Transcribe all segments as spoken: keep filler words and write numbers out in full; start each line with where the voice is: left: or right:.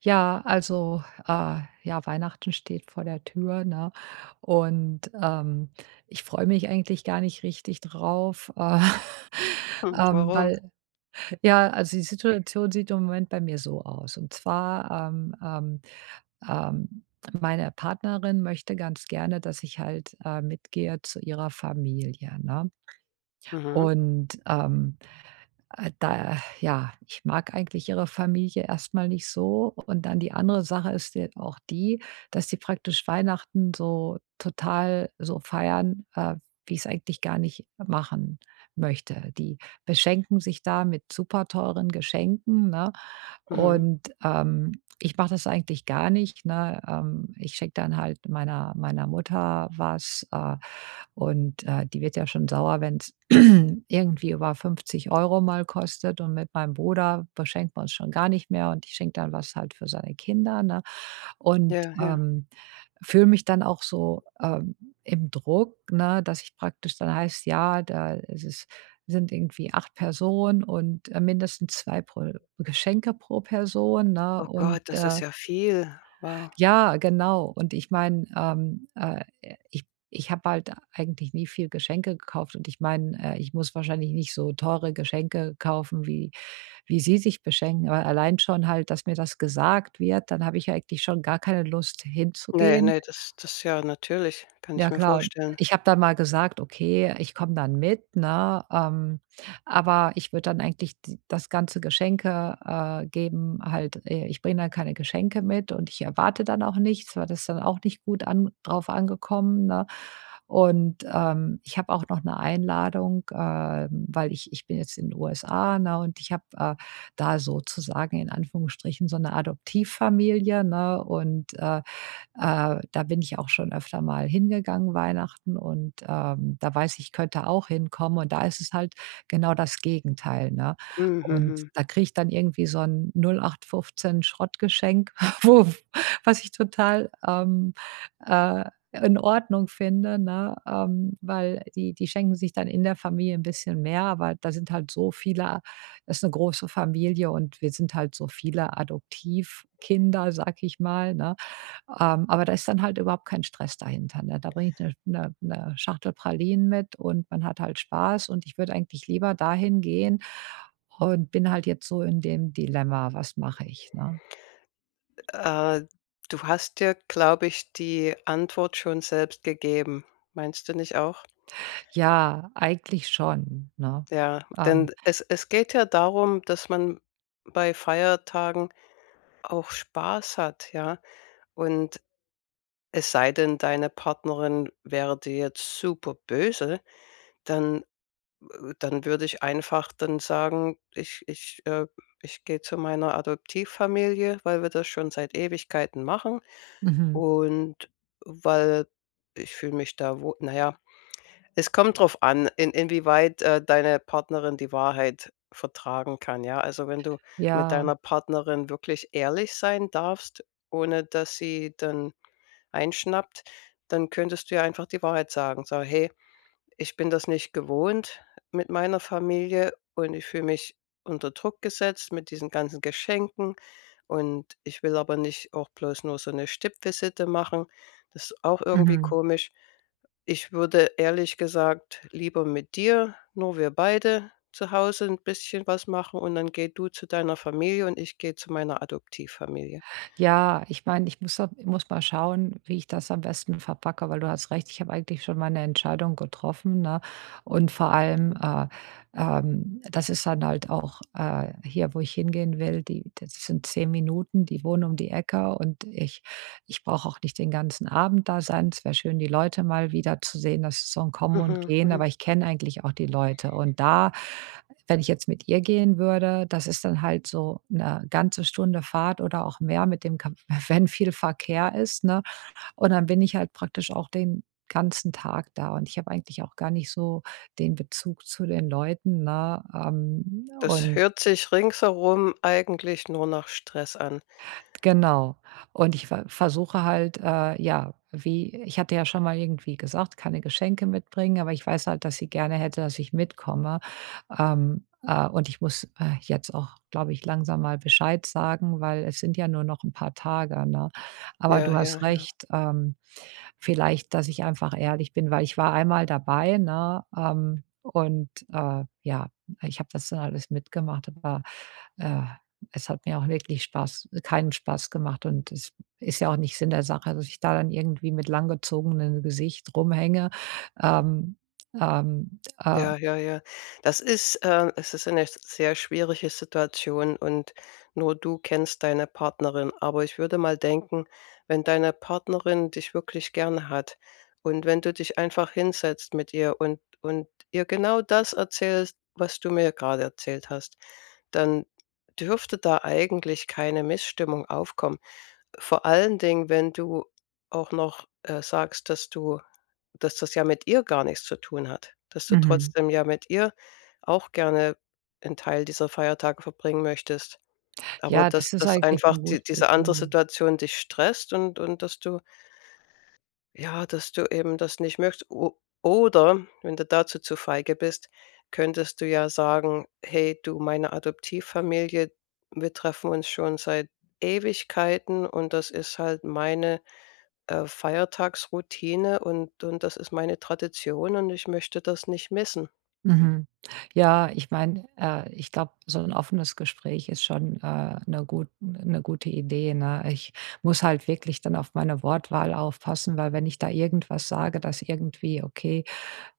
right: Ja, also, äh, ja, Weihnachten steht vor der Tür, ne? Und, ähm, ich freue mich eigentlich gar nicht richtig drauf, äh,
left: Hm,
right: ähm,
left: warum?
right: weil ja, also die Situation sieht im Moment bei mir so aus. Und zwar, ähm, ähm, ähm, meine Partnerin möchte ganz gerne, dass ich halt, äh, mitgehe zu ihrer Familie, ne?
left: Mhm,
right: Und, ähm äh, da ja, ich mag eigentlich ihre Familie erstmal nicht so. Und dann die andere Sache ist ja auch die, dass sie praktisch Weihnachten so total so feiern, äh, wie ich's eigentlich gar nicht machen möchte. Die beschenken sich da mit super teuren Geschenken, ne?
left: mhm.
right: Und, ähm, ich mache das eigentlich gar nicht, ne? Ähm, ich schenke dann halt meiner meiner Mutter was, äh, und, äh, die wird ja schon sauer, wenn es irgendwie über fünfzig Euro mal kostet, und mit meinem Bruder beschenkt man uns schon gar nicht mehr und ich schenke dann was halt für seine Kinder, ne? Und,
left: Ja, ja.
right: ähm, fühle mich dann auch so, ähm, im Druck, ne, dass ich praktisch dann heißt, ja, da ist es sind irgendwie acht Personen und, äh, mindestens zwei pro Geschenke pro Person, ne?
left: Oh
right: Und,
left: Gott, das ist
right: äh
left: ja viel. Wow.
right: ja, genau. Und ich meine, ähm, äh, ich ich habe halt eigentlich nie viel Geschenke gekauft und ich meine, äh, ich muss wahrscheinlich nicht so teure Geschenke kaufen, wie wie sie sich beschenken, aber allein schon halt, dass mir das gesagt wird, dann habe ich eigentlich schon gar keine Lust,
left: Ne,
right: hinzugehen.
left: ne, das das ja, natürlich, kann ich
right: Ja
left: mir
right: klar.
left: vorstellen.
right: Ich habe dann mal gesagt: „Okay, ich komme dann mit", ne? Ähm, aber ich würde dann eigentlich d das ganze Geschenke, äh, geben halt, äh, ich bringe dann keine Geschenke mit und ich erwarte dann auch nichts, weil das dann auch nicht gut an drauf angekommen, ne? Und, ähm, ich habe auch noch eine Einladung, ähm, weil ich ich bin jetzt in den U S A, ne, und ich habe, äh, da sozusagen in Anführungsstrichen so eine Adoptivfamilie, ne? Und, äh äh, da bin ich auch schon öfter mal hingegangen Weihnachten, und, ähm, da weiß ich, ich könnte auch hinkommen und da ist es halt genau das Gegenteil, ne?
left: Mhm,
right: Und
left: mhm.
right: da kriege ich dann irgendwie so 'n null acht fünfzehn Schrottgeschenk, wo was ich total, ähm, äh, in Ordnung finde, ne, ähm, weil die die schenken sich dann in der Familie ein bisschen mehr, aber da sind halt so viele. Das ist eine große Familie und wir sind halt so viele Adoptivkinder, sag ich mal, ne? Ähm, aber da ist dann halt überhaupt kein Stress dahinter, ne? Da bringe ich eine 'ne 'ne Schachtel Pralinen mit und man hat halt Spaß und ich würde eigentlich lieber dahin gehen und bin halt jetzt so in dem Dilemma: „Was mache ich", ne?
left: Äh, du hast dir, glaube ich, die Antwort schon selbst gegeben. Meinst du nicht auch?
right: Ja, eigentlich schon, ne?
left: Ja,
right: Ähm,
left: denn es es geht ja darum, dass man bei Feiertagen auch Spaß hat, ja? Und es sei denn, deine Partnerin wäre dir jetzt super böse, dann. Äh, dann würde ich einfach dann sagen, ich ich, äh ich gehe zu meiner Adoptivfamilie, weil wir das schon seit Ewigkeiten machen
right: mhm,
left: und weil ich fühle mich da wo. Naja, es kommt drauf an, in inwieweit, äh, deine Partnerin die Wahrheit vertragen kann, ja? Also, wenn du mit
right: ja,
left: deiner Partnerin wirklich ehrlich sein darfst, ohne dass sie dann einschnappt, dann könntest du ja einfach die Wahrheit sagen. So: „Hey, ich bin das nicht gewohnt mit meiner Familie und ich fühle mich unter Druck gesetzt mit diesen ganzen Geschenken und ich will aber nicht auch bloß nur so eine Stippvisite machen. Das ist auch irgendwie
right: mhm.
left: komisch. Ich würde ehrlich gesagt lieber mit dir, nur wir beide zu Hause ein bisschen was machen und dann geh du zu deiner Familie und ich gehe zu meiner Adoptivfamilie.“
right: Ja, ich meine, ich muss da ich muss mal schauen, wie ich das am besten verpacke, weil du hast recht, ich habe eigentlich schon meine Entscheidung getroffen, ne? Und vor allem, äh, ähm, das ist dann halt auch, äh, hier, wo ich hingehen will, die das sind zehn Minuten, die wohnen um die Ecke und ich ich brauche auch nicht den ganzen Abend da sein. Es wäre schön, die Leute mal wieder zu sehen. Das ist so 'n Kommen und
left: Mhm,
right: Gehen,
left: mhm.
right: aber ich kenne eigentlich auch die Leute. Und da, wenn ich jetzt mit ihr gehen würde, das ist dann halt so eine ganze Stunde Fahrt oder auch mehr mit dem Kam wenn viel Verkehr ist, ne? Und dann bin ich halt praktisch auch den ganzen Tag da und ich habe eigentlich auch gar nicht so den Bezug zu den Leuten, ne? Ähm,
left: Das
right: und
left: hört sich ringsherum eigentlich nur nach Stress an.
right: Genau. Und ich ver versuche halt, äh, ja, wie ich hatte ja schon mal irgendwie gesagt, keine Geschenke mitbringen, aber ich weiß halt, dass sie gerne hätte, dass ich mitkomme. Ähm, äh, und ich muss, äh, jetzt auch, glaube ich, langsam mal Bescheid sagen, weil es sind ja nur noch ein paar Tage, ne? Aber
left: Ja,
right: du
left: ja,
right: hast
left: ja.
right: recht, ähm, vielleicht, dass ich einfach ehrlich bin, weil ich war einmal dabei, ne, ähm, und, äh, ja, ich habe das dann alles mitgemacht, aber, äh es hat mir auch wirklich Spaß keinen Spaß gemacht und es ist ja auch nicht Sinn der Sache, dass ich da dann irgendwie mit langgezogenem Gesicht rumhänge. Ähm, ähm, äh
left: Ja, ja, ja. Das ist äh, es ist eine sehr schwierige Situation und nur du kennst deine Partnerin. Aber ich würde mal denken, wenn deine Partnerin dich wirklich gerne hat und wenn du dich einfach hinsetzt mit ihr und und ihr genau das erzählst, was du mir gerade erzählt hast, dann dürfte da eigentlich keine Missstimmung aufkommen. Vor allen Dingen, wenn du auch noch, äh, sagst, dass du dass das ja mit ihr gar nichts zu tun hat, dass du
right: Mhm.
left: trotzdem ja mit ihr auch gerne einen Teil dieser Feiertage verbringen möchtest. Aber
right: Ja, das
left: dass
right: ist
left: dass
right: eigentlich
left: einfach
right: eine
left: die
right: gute
left: diese andere
right: Idee.
left: Situation dich stresst und und dass du ja, dass du eben das nicht möchtest. O oder wenn du dazu zu feige bist, könntest du ja sagen: „Hey du, meine Adoptivfamilie, wir treffen uns schon seit Ewigkeiten und das ist halt meine äh, Feiertagsroutine und und das ist meine Tradition und ich möchte das nicht missen.“
right: Mhm. Ja, ich meine, äh, ich glaube, so ein offenes Gespräch ist schon, äh, 'ne gut 'ne gute Idee, ne? Ich muss halt wirklich dann auf meine Wortwahl aufpassen, weil wenn ich da irgendwas sage, das irgendwie okay,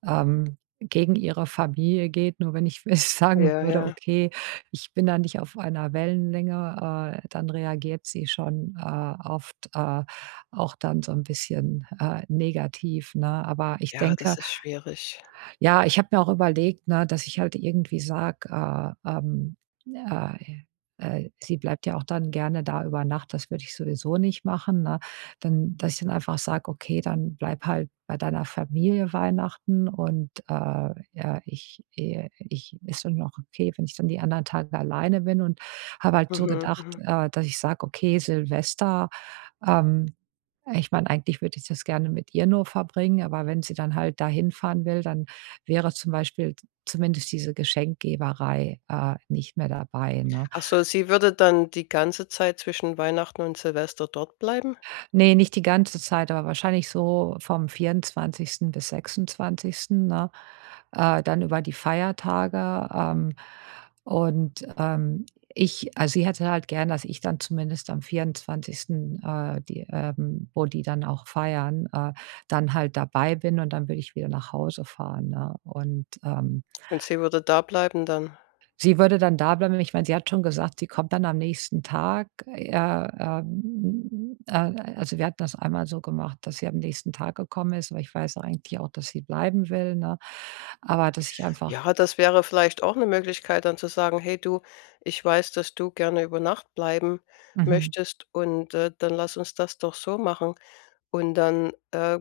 right: ähm, gegen ihre Familie geht. Nur wenn ich sagen
left: Ja,
right: würde:
left: ja.
right: „Okay, ich bin da nicht auf einer Wellenlänge", äh, dann reagiert sie schon, äh, oft, äh, auch dann so ein bisschen, äh, negativ, ne? Aber ich
left: Ja, das
right: denke,
left: ist schwierig.
right: ja, ich habe mir auch überlegt, ne, dass ich halt irgendwie sage, äh, ähm, äh, äh, sie bleibt ja auch dann gerne da über Nacht, das würde ich sowieso nicht machen, ne? Dann, dass ich dann einfach sage: „Okay, dann bleib halt bei deiner Familie Weihnachten und, äh, ja, ich äh, ich ist dann auch okay, wenn ich dann die anderen Tage alleine bin." Und habe halt so
left: Mhm,
right: gedacht,
left: mhm.
right: äh, dass ich sage: „Okay, Silvester, ähm“ ich meine, eigentlich würde ich das gerne mit ihr nur verbringen, aber wenn sie dann halt da hinfahren will, dann wäre zum Beispiel zumindest diese Geschenkgeberei, äh, nicht mehr dabei, ne?
left: Ach so, sie würde dann die ganze Zeit zwischen Weihnachten und Silvester dort bleiben?
right: Ne, nicht die ganze Zeit, aber wahrscheinlich so vom vierundzwanzigsten bis sechsundzwanzigsten., ne? Äh, dann über die Feiertage, ähm, und, ähm, ich also, sie hätte halt gern, dass ich dann zumindest am vierundzwanzigsten., äh, die, ähm wo die dann auch feiern, äh, dann halt dabei bin und dann würde ich wieder nach Hause fahren, ne? Und, ähm
left: Und sie würde da bleiben dann?
right: sie würde dann da bleiben. Ich meine, sie hat schon gesagt, sie kommt dann am nächsten Tag. Äh, ähm, äh, also wir hatten das einmal so gemacht, dass sie am nächsten Tag gekommen ist, aber ich weiß eigentlich auch, dass sie bleiben will, ne? Aber dass ich einfach
left: Ja, das wäre vielleicht auch eine Möglichkeit, dann zu sagen: „Hey du, ich weiß, dass du gerne über Nacht bleiben
right: mhm.
left: möchtest und, äh, dann lass uns das doch so machen.“ Und dann, äh,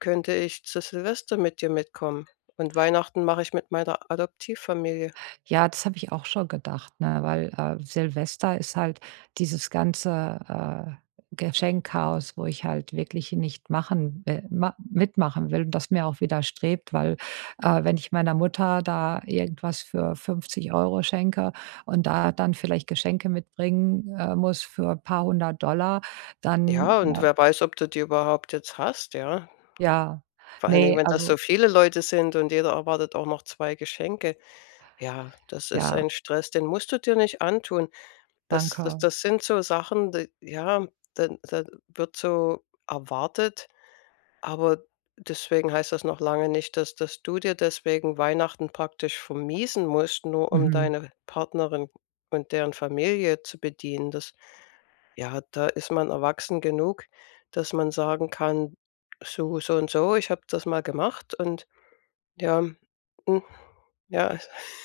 left: könnte ich zu Silvester mit dir mitkommen. Und Weihnachten mache ich mit meiner Adoptivfamilie.
right: Ja, das habe ich auch schon gedacht, ne, weil, äh, Silvester ist halt dieses ganze, äh, Geschenkchaos, wo ich halt wirklich nicht machen wi ma mitmachen will und das mir auch widerstrebt, weil, äh, wenn ich meiner Mutter da irgendwas für fünfzig Euro schenke und da dann vielleicht Geschenke mitbringen, äh, muss für ein paar hundert Dollar, dann,
left: Ja, und
right: äh
left: wer weiß, ob du die überhaupt jetzt hast, ja?
right: ja,
left: Vor allen Dingen,
right: ne,
left: wenn das so
right: also,
left: viele Leute sind und jeder erwartet auch noch zwei Geschenke. Ja, das ist
right: ja,
left: ein Stress, den musst du dir nicht antun. Das das
right: danke.
left: das sind so Sachen, die ja, da da wird so erwartet. Aber deswegen heißt das noch lange nicht, dass dass du dir deswegen Weihnachten praktisch vermiesen musst, nur um
right: Mhm.
left: deine Partnerin und deren Familie zu bedienen. Das ja, da ist man erwachsen genug, dass man sagen kann: „So, so und so, ich habe das mal gemacht und ja, hm, ja.“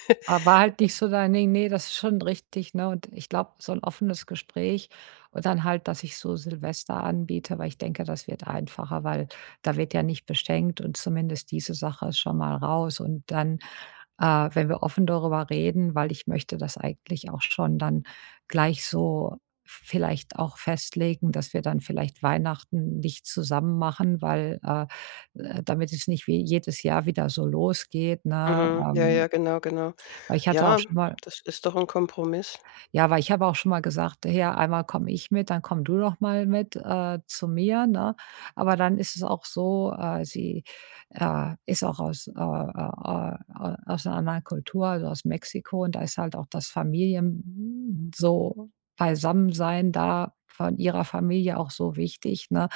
right: Aber war halt nicht so dein Ding. Nee, das ist schon richtig, ne? Und ich glaube, so ein offenes Gespräch und dann halt, dass ich so Silvester anbiete, weil ich denke, das wird einfacher, weil da wird ja nicht beschenkt und zumindest diese Sache ist schon mal raus. Und dann, äh, wenn wir offen darüber reden, weil ich möchte das eigentlich auch schon dann gleich so vielleicht auch festlegen, dass wir dann vielleicht Weihnachten nicht zusammen machen, weil, äh, äh, damit es nicht wie jedes Jahr wieder so losgeht, ne?
left: Mhm, ja,
right: Ähm,
left: ja, genau, genau.
right: weil ich hatte auch
left: Ja,
right: schon mal
left: das ist doch ein Kompromiss.
right: ja, weil ich habe auch schon mal gesagt: „Ja, einmal komme ich mit, dann komm du doch mal mit, äh, zu mir", ne? Aber dann ist es auch so, äh, sie, äh, ist auch aus, äh, äh, äh, aus 'ner anderen Kultur, also aus Mexiko, und da ist halt auch das Familien so Beisammensein da von ihrer Familie auch so wichtig, ne,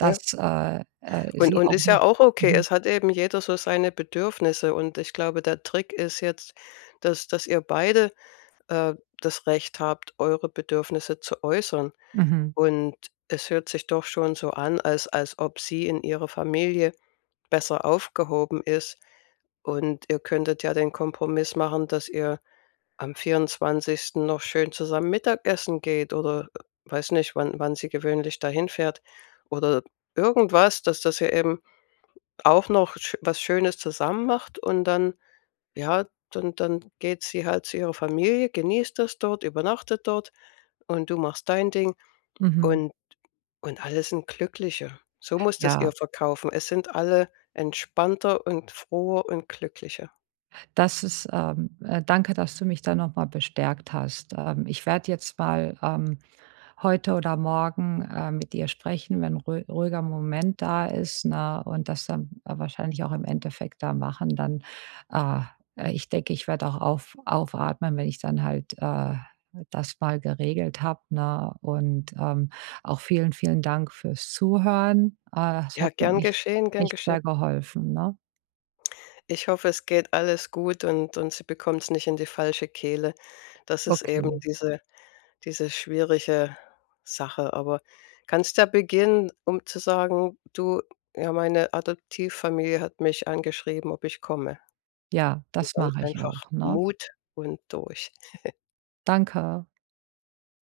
left: Ja.
right: äh, äh,
left: Und
right: sie
left: und
right: auch
left: ist ja
right: nicht.
left: auch okay.
right: Mhm,
left: Es hat eben jeder so seine Bedürfnisse und ich glaube, der Trick ist jetzt, dass dass ihr beide, äh, das Recht habt, eure Bedürfnisse zu äußern.
right: mhm,
left: Und es hört sich doch schon so an, als als ob sie in ihrer Familie besser aufgehoben ist. Und ihr könntet ja den Kompromiss machen, dass ihr am vierundzwanzigsten noch schön zusammen Mittagessen geht oder äh, weiß nicht, wann wann sie gewöhnlich dahin fährt oder irgendwas, dass dass ihr eben auch noch sch was Schönes zusammen macht und dann ja, dann dann geht sie halt zu ihrer Familie, genießt das dort, übernachtet dort und du machst dein Ding
right: mhm,
left: und und alle sind glücklicher. So muss das ihr
right: ja.
left: verkaufen. Es sind alle entspannter und froher und glücklicher.
right: Das ist, ähm, äh, danke, dass du mich da nochmal bestärkt hast. Ähm, ich werde jetzt mal, ähm, heute oder morgen, äh, mit dir sprechen, wenn ruhi- ruhiger Moment da ist, ne, und das dann, äh, wahrscheinlich auch im Endeffekt da machen. Dann, äh, äh, ich denke, ich werde auch auf, aufatmen, wenn ich dann halt, äh, das mal geregelt habe. Ne, und ähm, auch vielen, vielen Dank fürs Zuhören. Äh, es
left: Ja,
right: hat mir
left: gern
right: echt,
left: geschehen, gern
right: echt
left: geschehen.
right: sehr geholfen. Ne?
left: Ich hoffe, es geht alles gut und und sie bekommt es nicht in die falsche Kehle, dass es
right: Okay.
left: eben diese. Diese schwierige Sache, aber kannst du ja beginnen, um zu sagen: „Du, ja, meine Adoptivfamilie hat mich angeschrieben, ob ich komme.“
right: Ja,
left: Und
right: das
left: dann
right: mache ich
left: einfach
right: auch, ne?
left: Mut und durch.
right: Danke.